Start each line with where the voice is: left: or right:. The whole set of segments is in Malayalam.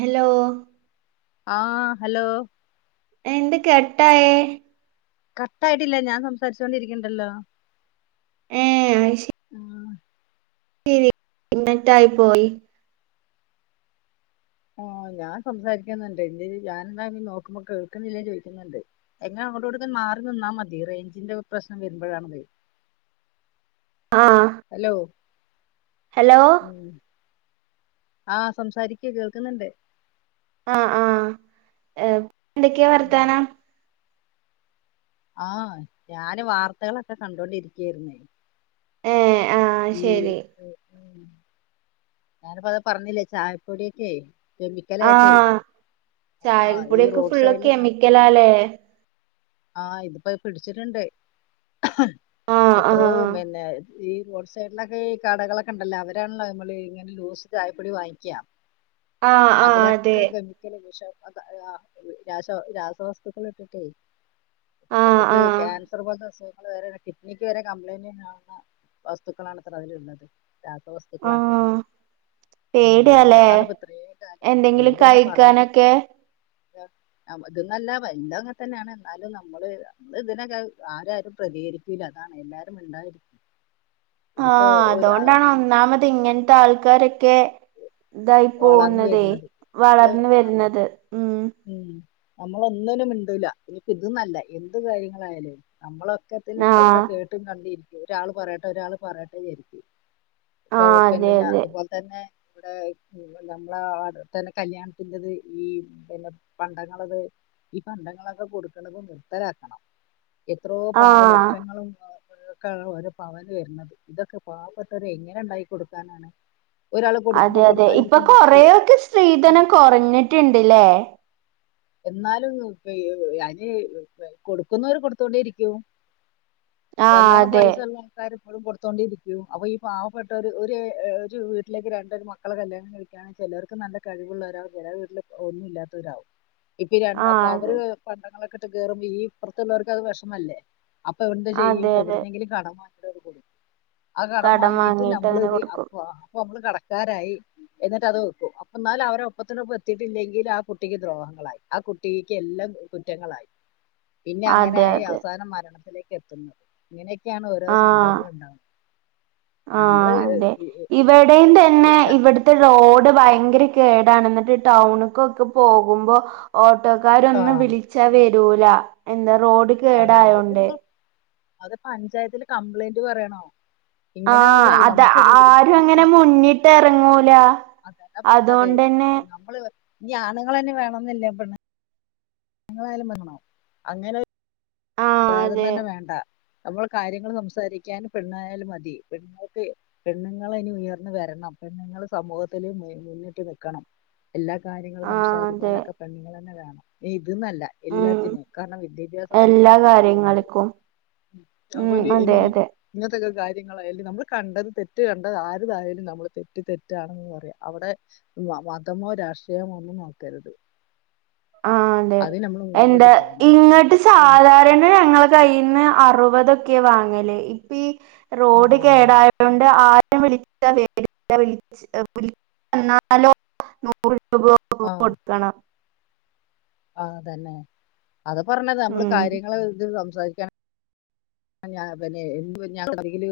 right: ഹെലോ
left: ആഹ് ഹലോ
right: എന്ത് കെട്ടായേ
left: കട്ടായ്ട്ടില്ല ഞാൻ സംസാരിച്ചോണ്ടിരിക്ക്ണ്ടല്ലോ
right: ഏ
left: ആഹ്
right: [unintelligible] [inaudible] റ്റായി പോയി
left: ആഹ് ഞാൻ സംസാരിക്ക്ന്ന്ണ്ട് ഇജ്ജ് ഞാൻന്നാ നോക്ക്മ്പോ കേൾക്ക്ന്നില്ലെ ചോയ്ക്ക്ന്ന്ണ്ട് എങ്ങെ അങ്ങട്ടുഇങ്ങട്ടൊക്കെ മാറി നിന്നാ മതി റേഞ്ചിന്റെ പ്രശ്നം വര്മ്പഴാണ്തെ
right: ആഹ്
left: ഹലോ
right: ഹലോ
left: ഉം ആ സംസാരിക്ക് കേൾക്ക്ന്ന്ണ്ട്
right: ആ ആഹഹ എന്തെടാക്ക്
left: ആഹ്
right: വർത്താനം
left: ആഹ് ഞാന് വാർത്തെളൊക്കെ കണ്ടൊണ്ടിരിക്കെര്ന്നേ
right: ഏ ആ
left: ഉം
right: ശരി
left: ഉം ഞാനിപ്പത് പറഞ്ഞില്ലേ ചായപ്പൊടിയൊക്കെയ്
right: ആ
left: കെമിക്കലായ്ട്ടെയ് ആ ഈ റോസൈഡിൽ
right: ക്കെലാല്ലേ
left: ആഹ ഇന്നിപ്പ പിടിച്ചിട്ട്ണ്ട്
right: ആ ആ
left: എത്രോ പിന്നെ ഈ റോസൈഡിലൊക്കെ ഈ കടകളൊക്കെ ണ്ടല്ലോ അവരാണല്ലോ മ്മളീ ങ്ങനെ ലൂസ് ചായപ്പൊടി വാങ്ങിക്കാ
right: [inaudible] ആ അതെ
left: അതിലൊക്കെ കെമിക്കല് വിഷ [unintelligible] ആ രാഷ രാസവസ്തുക്കളിട്ടിട്ടേ
right: ആ
left: നമുക്ക്
right: ആ
left: ക്യാൻസർ പോൽത്തെ അസുഖങ്ങൾ വരെ കി ഡ്നിക്ക് വരെ കംപ്ലൈന്റ വുന്ന വസ്തുക്കളാണ് ത്രെ അതില്ട്ണത് രാസവസ്ഥതുക്കലാണ്
right: പേടിയാണ് അത്
left: ഇത്രയും കാലം
right: എന്തെങ്കിലും കയ്ക്കാനൊക്കെ
left: [unintelligible] ന്നല്ല വല്ല ങ്ങതന്നാണ് ന്നാലും നമ്മള് മ്മള് തിനൊക്കെ ആരാരും പ്രതികരിക്കൂല്ല അതാണേ ല്ലാരു മിണ്ടായിരി
right: ആ
left: ആ-
right: അതോണ്ടാണൊന്നാമതിങ്ങൻത്താൾക്കാരൊക്കെ തായി
left: വളർന്ന്
right: പോവുന്നതേ
left: വരുന്നത് നമ്മള്
right: വളർന്ന്
left: ആഹ്
right: വരുന്നത് ഉം
left: ഉം നമ്മളൊന്നിനും മിണ്ടൂല്ല ഇനിഇതോന്നല്ല എന്ത് കാര്യങ്ങളായാലും നമ്മള് ക്കത്തിലു അ ഒക്കെ
right: ആഹ്
left: കേട്ടും കണ്ടിരിക്കും ഒരാള് പറയട്ടെ ഒരാള് പറയട്ടെ ചാരിക്കും അ
right: ആഹ്
left: ഓ പിന്നെ
right: അതെ
left: ഞാ
right: അതെ
left: അതുപോൽ തന്നെ വടെ നമ്മള അതിൽ തന്നെ കല്യാണത്തിന്റത് ഈ പിന്നെ പണ്ടങ്ങളത് ഈ പണ്ടങ്ങളൊക്കെ കൊട്ക്കണത് നിർത്തലാക്കണം എത്രോ പാവ
right: ആഹ്
left: ലക്ഷങ്ങളു ക്ക ഓരോ പവന് വര്ണത് തൊക്കെ പാപ്പെട്ടോര് എങ്ങനെ ണ്ടാക്കി കൊടുക്കാനാണ് ഒരാള്
right: അതെ
left: കൊടുക്കുമ്പോ
right: അതെ ഇപ്പൊ
left: കൊടുക്കാതിരിക്കാൻ പറ്റുവോ
right: കൊറയൊക്കെ സ്ത്രീധനം കൊറഞ്ഞിട്ട്ണ്ട്ല്ലേ
left: ന്നാലും [unintelligible] ആന് കൊടുക്കുന്നോര് കൊടുത്തോണ്ടേ ഇരിക്കും
right: ആഹ്
left: നല്ലോണം
right: അതെ
left: പൈസല്ല ക്കാര് പ്പഴും കൊടുത്തോണ്ടെയിരിക്കും അപ്പൊ ഈ പാവപ്പെട്ടോര് ഒര് ഒരു വീട്ടിലേക്ക് രണ്ടൊരു മക്കളെ കല്യാണം കഴിക്കൻ ചെലോർക്ക് നല്ല കഴിവുള്ളവരാവു ചെലേ വീട്ടില് ഒന്നുല്ലാത്തവരാവും ഇപ്പീ രണ്ടാക്കു
right: ആഹ്
left: അവര് പണ്ടങ്ങളൊക്കട്ട് കേറുമ്പോ ഈ ഇപ്പർത്ത്ള്ളോർക്കത് വേശ്മല്ലേ അപ്പവട്ന്ത് ചെയ്യും
right: അതെ അതെ അതെ
left: എവ്ട്ന്നെങ്കിലും കടവ വാങികും ആ കടം വാങ്ങീട്ട്
right: വാങ്ങിട്ട് അങ്ങനെ
left: നമ്മളിതി
right: കൊടുക്കും
left: അപ്പൊ അപ്പമ്മള് കടക്കാരായി എന്നിട്ട് അത് വെക്കും അപ്പ എന്നാല അവരെ ഒപ്പത്തിനൊപ്പം എത്തിയിട്ടില്ലെങ്കിൽ ആ കുട്ടിക്ക് ദ്രോഹങ്ങളായി ആ കുട്ടിക്ക് എല്ലാം കുറ്റങ്ങളായി പിന്നെ
right: അതെ
left: അങ്ങനായി
right: അതെ
left: അവസാനം മരണം ലേക്ക് എത്തുന്നത് ഇങ്ങനെയൊക്കെയാണ് ഓരോ
right: ആഹ്
left: സംഭവങ്ങൾ ഉണ്ടാവുന്നത് നമ്മള്
right: ആഹ് അതെ ഇവിടെയും തന്നെ ഇവിടു ത്തെ റോഡ് ഭയങ്കര കേടാണ് എന്നിട്ട് ടൗണക്കൊക്കെ പോകുമ്പോ ഓട്ടോക്കാര്
left: ആ
right: ഒന്നും വിളിച്ചാ വരൂല എന്താ റോഡ്
left: അതല്ലെ ഇത്
right: കേടായോണ്ട്
left: നിങൾ അത് പഞ്ചായത്തില് കംപ്ലൈന്റ് പറയണം
right: ആഹ് അത ആരും അങ്ങനെ മുന്നിട്ട് എറങ്ങൂല
left: അതന്നെ പറഞ്ഞത്
right: അതോണ്ടന്നെ
left: നമ്മള് ഇനി ആണുങ്ങൾ തന്നെ വേണോന്നില്ല പെണ് [unintelligible] അങ്ങനെ
right: ആഹ്
left: വേദം
right: അതെ
left: തന്നെ വേണ്ട നമ്മൾ കാര്യങ്ങൾ സംസാരിക്കാൻ പെണ്ണായാലും മതി പെങ്ങൾക്കെ പെണ്ണുങ്ങൾ ഇനി ഉയർന്നു വരണം പെണ്ണുങ്ങൾ സമൂഹത്തില് മുന്നിട്ടു നിക്കണം എല്ലാ കാര്യങ്ങളും
right: ആഹ് അതെ
left: സംസാരിക്കാനൊക്കെ പെണ്ണുങ്ങൾ തന്നെ വേണം ഇനി ഇതന്നല്ല
right: ഉം
left: എല്ലാത്തിനും കാരണം വിദ്യാഭ്യാസത്തില്
right: എല്ലാ
left: പെണ്ണങ്ങള വന്നില്ലേ
right: കാര്യങ്ങൾക്കും ഉം
left: അപ്പൊനി
right: അതെ
left: ഇനി
right: അതെ
left: ഇങ്ങനത്തെക്കെ കാര്യങ്ങളായാലും നമ്മൾ കണ്ടത് തെറ്റ് കണ്ട ആരതായാലും നമ്മൾ തെറ്റ് തെറ്റാണെന്ന് പറയ അവിടെ മ മതമോ രാഷ്ട്രീയമോ ഒന്നും നോക്കരുത്
right: ആഹ് അതെ
left: അത് നമ്മൾ
right: എന്താ
left: മുന്നോട്ട് പോകണം
right: ഇങ്ങട്ട്
left: ഉം.
right: സാധാരണ ഞങ്ങളൊ കയിന്ന് അറുപതൊക്കെ വാങ്ങല് ഇപ്പ
left: ആ
right: റോഡ് കേടായോ- അതോണ്ട് ആരും വിളിച്ച വരൂല വിളിച്ച എന്നാലോ നൂറ് രൂപ കൊടുക്കണം
left: ആഹ് തന്നെ അത് പറഞ്ഞത നമ്മള്
right: ഉം
left: കാര്യങ്ങൾ ഇത് സംസാരിക്ക ആ ഞാൻ പിന്നെ എന്ത്‌ ഒരു റീല്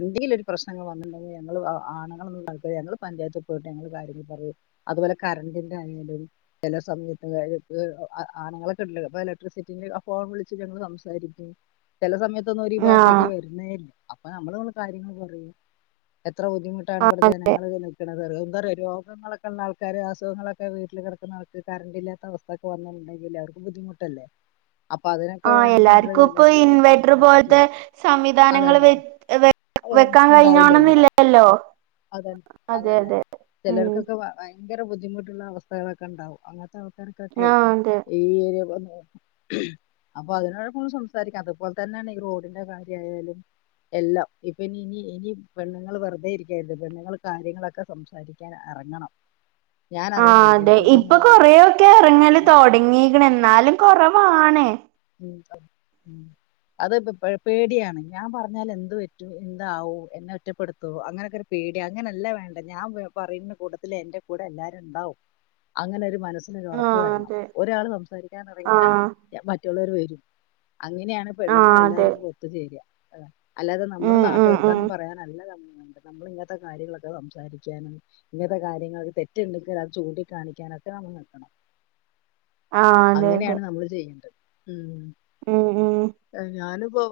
left: എന്തേലും ഒരു പ്രശ്നങ്ങൾ വന്നുണ്ടെകിൽ ഞങ്ങള് ആണുങ്ങളെ ഒന്നും നോക്കില്ല ഞങ്ങൾ പഞ്ചായത്തി പോയിട്ട് ഞങ്ങള് കാര്യങ്ങൾ പറയും അതുപോലെ കറണ്ടിന്റെ ആണേലും ചില സമയത്ത് കാര്യ [unintelligible] ആണുങ്ങളെ കിട്ടില്ല അപ്പൊ ഇലക്ട്രിസിറ്റീൽ ഫോൺ വിളിച് ഞങ്ങള് സംസാരിക്കും ചില സമയത്തൊന്നും അവര് ഈ
right: ആഹ്
left: ഭാഗത്തേക്കെ വരുന്നേ ല്ല അപ്പൊ നമ്മൾ കാര്യങ്ങൾ പറയും എത്ര ബുദ്ധിമു ട്ടണേ
right: ആഹ്
left: ഇവിടെ ജനങ്ങൾ പിന്നെന്താരിയോ ന്താ റിയോ രോഗങ്ങളൊക്കെ ഉള്ള ആൾക്കാര് അസുഖങ്ങളൊക്കെ വീട്ടിൽ കിടക്കുന്ന ആൾക്ക് കറണ്ടില്ലാത്ത അവസ്ഥ ഇതക്കെ വന്നട്ടുണ്ടെങ്കിൽ ല്ലാർക്കും ബുദ്ധിമുട്ടല്ലേ അപ്പൊ അത് ന്
right: ആഹ് എല്ലാർക്കും ഇപ്പൊ ഇൻവെ റ്റർ പോലത്തെ സംവിധാനങ്ങൾ
left: അതന്നെ
right: വെ വെ വെക്കാൻ കഴിഞ്ഞോണന്നില്ലല്ലോ
left: അത
right: അതെ
left: അതന്നെ
right: അതെ ഉം
left: ചിലർക്കൊക്കെ ഭയങ്കര ബുദ്ധിമുട്ടുള്ള അവസ്ഥകളൊക്കെ ഉണ്ടാകും അങ്ങനത്തെ ആൾക്കാര്- ക്കെ
right: ആഹ് അതെ
left: ഈ ഏരി അപ്പൊ അതിനോട സംസാരിക്കാപ അതുപോലെ തന്നെയാണ് ഈ റോഡിന്റെ കാര്യായാലും എല്ലാം ഇപ്പ ഇനി ഇനി ഇനി പെണ്ണുങ്ങള് വെറുതെ ഇരിക്കായിരുന്നു പെണ്ണുങ്ങള് കാര്യങ്ങളൊക്കെ സംസാരി ക്കാൻ എറങ്ങണം
right: ആഹ് അതെ ഇപ്പൊ കൊറെയൊക്കെ ഇറങ്ങല് തൊടങ്ങീക്കണ് എന്നാലും കൊറവാണ്
left: ഉം ഉം അത് പേ പേടിയാണ് ഞാൻ പറഞ്ഞാൽ എന്ത് പറ്റു എന്താവും എന്നെ ഒറ്റപ്പെടുത്തോ അങ്ങനെക്കെരു പേടിയ അങ്ങനെല്ലാ വേണ്ട ഞാൻ പറയുന്ന കൂട്ടത്തില് എന്റെ കൂടെ എല്ലാരും ണ്ടാവും അങ്ങനൊരു മനസ് അങ്ങനൊരു ഉറപ്പ്
right: ആഹ്
left: വരണം
right: അതെ
left: ഒരാൾ സംസാരിക്കാൻ ഇറങ്ങിയാ
right: ആഹ്
left: മറ്റുള്ളവര് വരും അങ്ങനെയാണ്
right: ആഹ്
left: പെണ്ണുങ്ങൾ
right: അതെ
left: എല്ലാരും ഒത്തുചേര അല്ലാതെ നമ്മള്
right: ഉം
left: നാട്ടു
right: ഉം ഉം
left: വർത്താനം പറയാനല്ല നമ്മ നമ്മള് ഇങ്ങനത്തെ കാര്യങ്ങളൊക്കെ സംസാരിക്കാനും ഇങ്ങനത്തെ കാര്യങ്ങളില് തെറ്റുണ്ടെങ്കിൽ അത് ചൂണ്ടിക്കാണിക്കാനൊക്കെ നമ്മൾ നിൽക്കണം
right: ആഹ് അതെ അതെ
left: അങ്ങനെയാണ് നമ്മള് ചെയ്യേണ്ടത് ഉം
right: ഉം ഉം
left: ഞാനിപ്പോ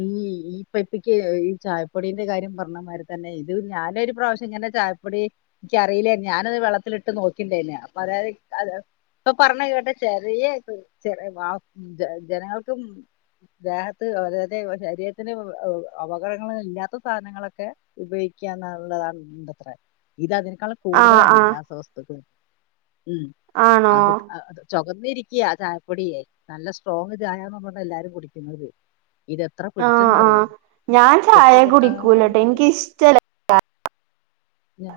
left: ഈ ഈ പെട്ടിക്ക് ഈ ചായപ്പൊടീന്റെ കാര്യം പറഞ്ഞ മാരി തന്നെ ഇത് ഞാൻ ഒരു പ്രാവശ്യം ഇങ്ങനെ ചായപ്പൊടി എനിക്കറിയില്ലാരുന്ന് ഞാനത് വെള്ളത്തിലിട്ട് നോക്കിണ്ടേന് അപ്പൊ അതായത് അത് ഇപ്പൊ പറഞ്ഞ കേട്ട ചെറിയ ചെറി വാ മ് ജന ജനങ്ങൾക്കും ദേഹത്ത് അതായത് ശരീരത്തിന് ഉം അപകടങ്ങള് ഇല്ലാത്ത സാധനങ്ങളൊക്കെ ഉപയിക്കാനുള്ള വേണ്ടത്രേ ഇത് അതിനേക്കാളും
right: ആഹ്
left: കൂടുതലാണ്
right: ആഹ്
left: രാസവസ്തുക്കള് ഉം
right: ആണോ
left: അത്ക് അത് ചൊകന്നിരിക്യാ ചായപ്പൊടിയെ നല്ല സ്ട്രോങ്ങ് ചയാണന്ന് പറഞ്ഞാ എല്ലാരും കുടിക്കുന്നത് ഇതെത്ര
right: ആഹ്
left: പിടിച്ചെന്നറിയോ
right: ആഹ് ഞാൻ ചായ
left: കെട്ട്
right: കുടിക്കൂലട്ടോ
left: കെട്ടായിട്ട്
right: എനിക്ക് ഇഷ്ടല്ല
left: ഞാ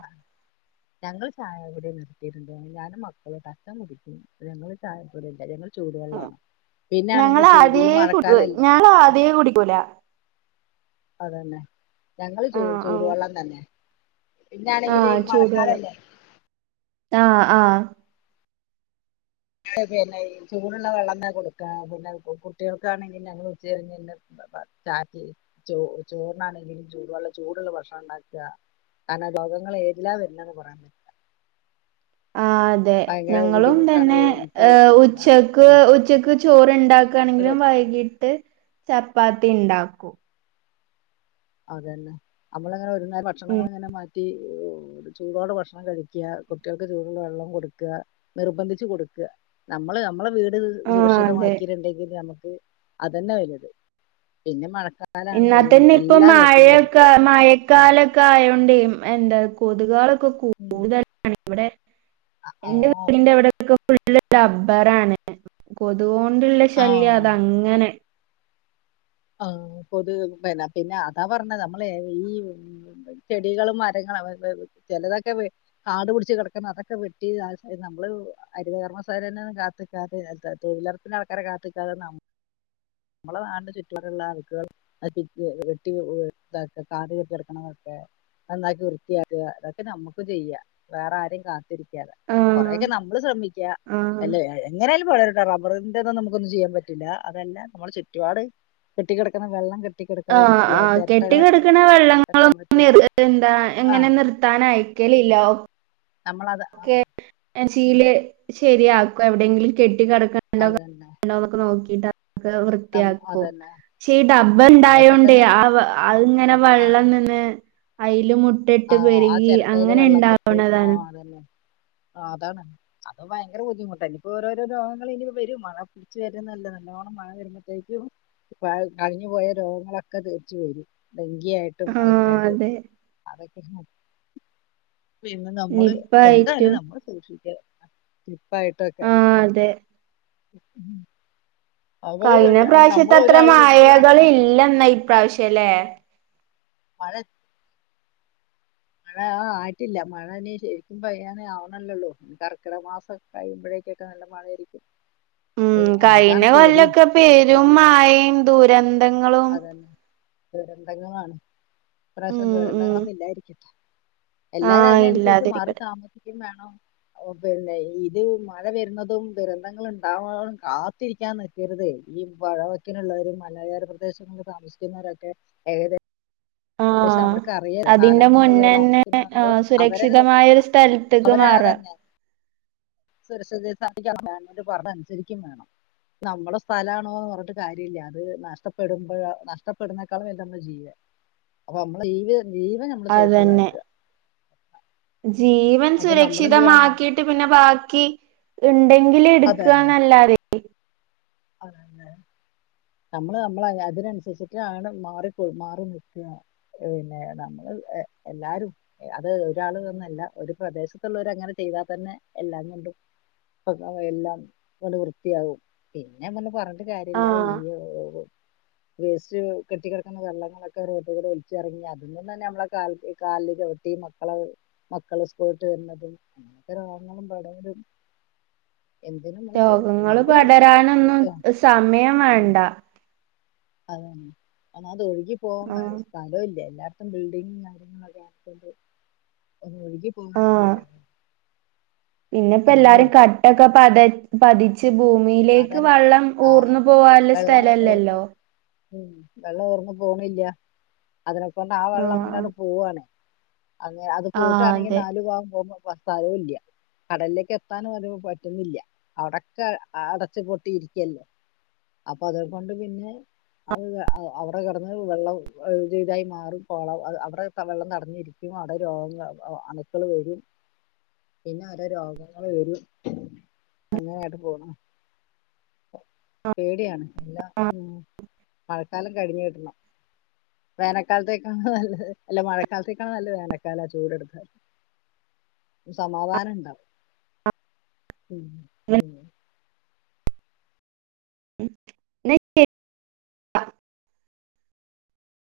left: ഞങ്ങൾ ചായ കുടി നിർത്തിയിട്ടുണ്ട്. ഞാനും മക്കളും കട്ടൻ കുടിക്കും. ഞങ്ങള് ചായവിടെല്ല
right: ഉം.
left: ചൂടുവെള്ളാണ്
right: ഞങ്ങള്
left: പിന്നൊണെങ്കിൽ ചൂ ഈ
right: ആദ്യേ കുടി
left: മഴക്കാലല്ലേ
right: ഞങ്ങള് ആദ്യേ കുടിക്കൂല
left: അത് തന്നെ ഞങ്ങള് ചൂ
right: ആഹ്
left: ചൂടു
right: ആഹ്
left: വെള്ളം തന്നെ പിന്നാണെങ്കില്
right: ആഹ് ചൂടുവെള്ളം
left: മഴക്കാലല്ലേ
right: ആഹ് ആഹ്
left: അത് തന്നെ ഈ ചൂടുള്ള വെള്ളം തന്നെ കൊടുക്കാ പിന്നെ അതുപോലെ കുട്ടികൾക്കാണെങ്കിൽ ഞങ്ങൾ ഉച്ച കഴിഞ്ഞെ ചാ [unintelligible] റ്റെയ്‌ ചോറ് ചോറിനാണെങ്കിലും ചൂട് വള്ള ചൂടുള്ള ഭക്ഷണം ഒണ്ടാക്കുക കാരണം രോഗങ്ങള് ഏതിലാ വരിന്നെന്ന് പറയാൻ പറ്റ്-
right: ആഹ് അതെ
left: ഭയങ്കര
right: ഞങ്ങളും
left: ബുദ്ധിമുട്ടാണ്
right: തന്നെ-
left: നമുക്ക്
right: ഏഹ് ഉച്ചക്ക്
left: ഉം
right: ഉച്ചക്ക് ചോറിണ്ടാക്കാണെങ്കിലും വൈകിട്ട്- ചപ്പാത്തി ഇണ്ടാക്കും
left: അത് തന്നെ നമ്മളങ്ങനെ ഒരു നേരം ഭക്ഷണങ്ങൾ
right: ഉം
left: ഇങ്ങനെ മാറ്റി- ചൂടോടെ ഭക്ഷണം കഴിക്കുക കുട്ടികൾക്ക് ചൂടുള്ള വെള്ളം കൊടുക്കുക നിർബന്ധിച്ച് കൊടുക്കുക നമ്മള് നമ്മളെ വീട്
right: ആഹ് അതെ
left: സുരക്ഷിതമാക്കട്ടുണ്ടെങ്കിൽ നമുക്ക് അത് തന്നാ വലുത് പിന്നെ മഴക്കലാ -
right: എന്നാ തന്നെ
left: [unintelligible]
right: ഇപ്പൊ മഴയൊക്കെ മഴക്കാലം- കായോണ്ട് എന്താ കൊതുകൊതുകളൊക്കെ കൂടുതലാണ് ഇവിടെ- എന്റെ
left: ആഹ്
right: വീടിന്റെ അവിടൊക്കെ ഫുള്ള് റബ്ബറാണ് കൊതുകുകൊണ്ടുള്ള ശല്യം
left: ആഹ്
right: അത് അങ്ങനെ
left: ആഹ് കൊതുക് എന്നാ പിന്നെ അതാ പറഞ്ഞത് നമ്മളെ ഈ- ചെടികളും മരങ്ങളും അവരുടേത് ചെലതൊക്കെ വെട്ടി- കാടു പിടിച്ച് കെടക്കുന്ന അതൊക്കെ വെട്ടി നമ്മള് ഹരിതകർമ്മസേനെന്ന്- [inaudible] തൊഴിലുറപ്പിന്റെ ആൾക്കാരെ കാത്തിക്കാതെ നമ് നമ്മളെ നാടിന്റെ ചുറ്റപാടുള്ള അഴുക്കുകൾ- അത് വെട്ടി ഇതാക്ക കാട് കേറി കെടക്കണതൊക്കെ- നന്നാക്കി വൃത്തിയാക്കുക അതൊക്കെ നമ്മുക്ക് ചെയ്യാം വേറെ ആരെയും കാത്തിരി
right: ആഹ്
left: കൊറെയൊക്കെ നമ്മള് ശ്രദ്ധിക്കുക
right: ആഹ്
left: അല്ലേ എങ്ങനായാലും പോ റബ്ബറിന്റെതൊന്നും നമുക്കൊന്നും ചെയ്യാൻ ൻ പറ്റില്ല അതല്ല നമ്മള് ചുറ്റപാട് കെട്ടിക്കിടക്കുന്ന വെള്ളം കെ
right: ആഹ് ആഹ് കെട്ടി കിടക്കണ
left: അതൊക്കെ
right: വെള്ളങ്ങളൊന്നും
left: കമഴ്ത്തിയിടാ
right: [unintelligible] എന്താ
left: ആ
right: എങ്ങനെ നിർ ത്താൻ അയക്കലില്ല ഓഹ്
left: നമ്മളത്- ആ
right: കെ ശീലെ ശരിയാക്കും എവിടെങ്കിലും കെട്ടി കെടക്കണ വല്ലൊക്കെ
left: അതന്നെ
right: ഒണ്ടോന്നൊക്കെ നോക്കിട്ട് അത്
left: നം
right: വൃത്തിയാക്കും
left: അതന്നെ
right: പക്ഷെ ഈ ഡബ
left: അതൊക്കെ
right: ഇണ്ടായോണ്ടേ
left: തന്നെ
right: ആഹ് അതിങ്ങനെ
left: ആ
right: വെള്ളം ഇങ്ങനെ അയില് മു ട്ടെട്ട്
left: ആ
right: പെരുകി അങ്ങനെ ഇണ്ടാവണതാണ്
left: അത് തന്നെ ആഹ് അതാണ് അത് ഭയങ്കര ബുദ്ധിമുട്ട ഇനിപ്പോ ഓരോരോ രോഗങ്ങൾ ഇനി വരും മഴ- രിച്ച് വരുന്നല്ല നല്ലോണം മഴ വരുമ്പോഴത്തേക്കും- ഇപ്പ അളിഞ്ഞുപോയ രോഗങ്ങളൊക്കെ തീരിച് വരും ഡെങ്കി ആയിട്ടും
right: ആ
left: അതൊക്കൊയിട്ടും -
right: അതെ
left: അതൊക്കെ പിന്നെ നമ്മള്
right: നിപ്പ
left: എന്തായാലും
right: ആയിട്ടും
left: നമ്മള് സൂക്ഷിക്ക [unintelligible] പ്പായിട്ടൊക്കെ
right: ആ അതെ കഴിഞ്ഞ പ്രാവശ്യതെ അത്ര
left: ഒരാൾ കൊടുക്കും.
right: മായകള് ഇല്ലെന്നാ ഇപ്രാവശ്യല്ലേ
left: [unintelligible] മഴ ആ ആയിട്ടില്ല മഴ നി ശരിക്കും പെയ്യാനെ ആവണല്ലള്ളോ കർക്കിട മാസംയൊക്കെ കഴുമ്പോഴേക്കൊക്കെ നല്ല മഴയായിരിക്കും ഏ,
right: ഉം കഴിഞ
left: അതാണ് പേടി
right: കൊല്ലൊക്കെ പെരും മാഴെയും ദൂരം
left: അത് തന്നെ ദുരന്തങ്ങളാണ് പ്രാവശ്യം
right: ഉം ഉം
left: ദുരന്തങ്ങളൊന്നും ഇല്ലായിരിക്കട്ടെ
right: ആ
left: എല്ലാരും അതിനനുസരിച്ച് മാറി
right: ഇല്ലാതിരിക്കട്ടെ
left: താമസിക്കും വേണം അ പിന്നെ ഇത് മഴ വരുന്നതും ദുരന്തങ്ങൾ ഉണ്ടാവുന്നും കാത്തിരിക്കാന്ന്- വെറുതെ ഈ വഴവക്കിനുള്ളവരും മലയര പ്രദേശങ്ങളിൽ താമസിക്കുന്നവരൊക്കെ ഏത്
right: ആഹ്
left: കാലം
right: അതിന്റെ
left: കൊണ്ട് അവർ
right: മുന്നെ
left: താമസിക്കുന്നതാണപ്പോ
right: ആഹ്
left: അവരെ
right: സുരക്ഷിതമായൊ ഒരു സ്ഥലത്തേക്ക് മാറാം
left: സു സിക്ക [unintelligible] വേണം് പറഞ്ഞതനുസരിക്കും വേണം നമ്മുടെ സ്ഥലമാണോന്ന് പറഞ്ഞിട്ട് കാര്യല്ല അത് നഷ്ടപ്പെടുമ്പോ നഷ്ടപ്പെടുന്നേക്കാളും വല്ല നമ്മുടെ ജീവ അപ്പൊ നമ്മള് [unintelligible] ജീവ
right: അതന്നെ
left: സുരക്ഷിതമാക്കുക
right: ജീവൻ
left: അപ്പൊ നമ്മളെന്ത് വേണം നമ്മൾ
right: സുരക്ഷിതമാക്കിയിട്ട് പിന്നെ ബാക്കി ഇണ്ടെങ്കില് എടുക്കുക
left: അതന്നെ
right: എന്നല്ലാതെ
left: അതന്നെ നമ്മള് നമ്മള അതിനനുസരിച്ചിട്ട് ആണ് മാറി പൊ മാറി നിൽക്കുക. പിന്നെ നമ്മള് എ എല്ലാരും അത് ഒരാള് ന്നല്ല ഒരു പ്രദേശത്തുള്ളവര് അങ്ങനെ ചെയ്താൽ തന്നെ എല്ലാംണ്ടു പക എല്ലാം കൊണ്ട് വൃത്തിയാകും. പിന്നെമ്മ പറഞ്ഞിട്ട് കാര്യല്ല
right: ആഹ്
left: യ്യോ വേസ്റ്റ് കെട്ടി കിടക്ന്ന വെള്ളങ്ങളൊക്കെ റോട്ട കൂടെ ഒലിച്ചിറങ്ങി അതിൽന്ന് തന്നെ നമ്മളെ കാ കാല [unintelligible] ക്കെ മള മക്കള് സ്കൂളട് വരുന്നതും അങ്ങനക്കെ രോഗങ്ങളും പടരും എന്തിനും
right: രോഗങ്ങള്
left: നമ്മള്
right: പടരാനൊന്നും സമയം വേണ്ട.
left: അതന്നെ എന്നാൽ അത് ഒഴുകി പോകൻ
right: ആഹ്
left: സ്ഥലം ഇല്ല എല്ലാ ബിൽഡിങ്ങും കാര്യങ്ങളും [unintelligible] ഒന്ന് ഒഴുകി പോകാനും [unintelligible]
right: പിന്നെ ഇപ്പ എല്ലാരും
left: ഇരിക്കും
right: കട്ടൊക്കെപ്പത പതിച്ച് ഭൂമിയിലേക്ക്
left: അതന്നെ
right: വള്ളം
left: ആ
right: ഊർന്നു പോവാൻള്ള സ്ഥലല്ലല്ലോ
left: ഉംമ് വെള്ളം ഊർന്ന പോണില്ല അതിനെ കൊണ്ട് ആ വെള്ളം
right: ആഹ്
left: ങ്ങനെ പോവാണ് അങ്ങനെ അത്
right: ആഹ് ആഹ്
left: പോയിട്ടണെങ്കി
right: അതെ
left: നാല് പോവാം പോമ്പ സ്ഥലവല്ല കടലിലേക്ക് എത്താൻ പറയുമ്പോ പറ്റുന്നില്ല അവിടക്കെ അടച്ചു പൊട്ടി ഇരിക്കല്ലോ അപ്പൊ അതകൊണ്ട് പിന്നെ അത് അവിടെ കിടന്ന് വെള്ളം ചെയ്തായി മാറും പോളം അവിടെ വെള്ളം തടഞ്ഞിരിക്കും അവിടെ രോഗങ്ങ ആൻ അണുക്കൾ വരും പിന്നെ ഓരോ രോഗങ്ങള് വരും അങ്ങനെയായിട്ട് പോണം പേടിയാണ് എല്ലാം
right: ആഹ്
left: ഉമ് മഴക്കാലം കഴിഞ്ഞ കിട്ടണം. വേനക്കാലത്തേക്കണ നല്ല അല്ല മഴക്കാലത്തേ കാണല്ലേ വേനക്കാല ആ ചൂട് ട്ത്ത സമാധാന ണ്ടാവും
right: എന്നാ
left: ഉമ്
right: [unintelligible]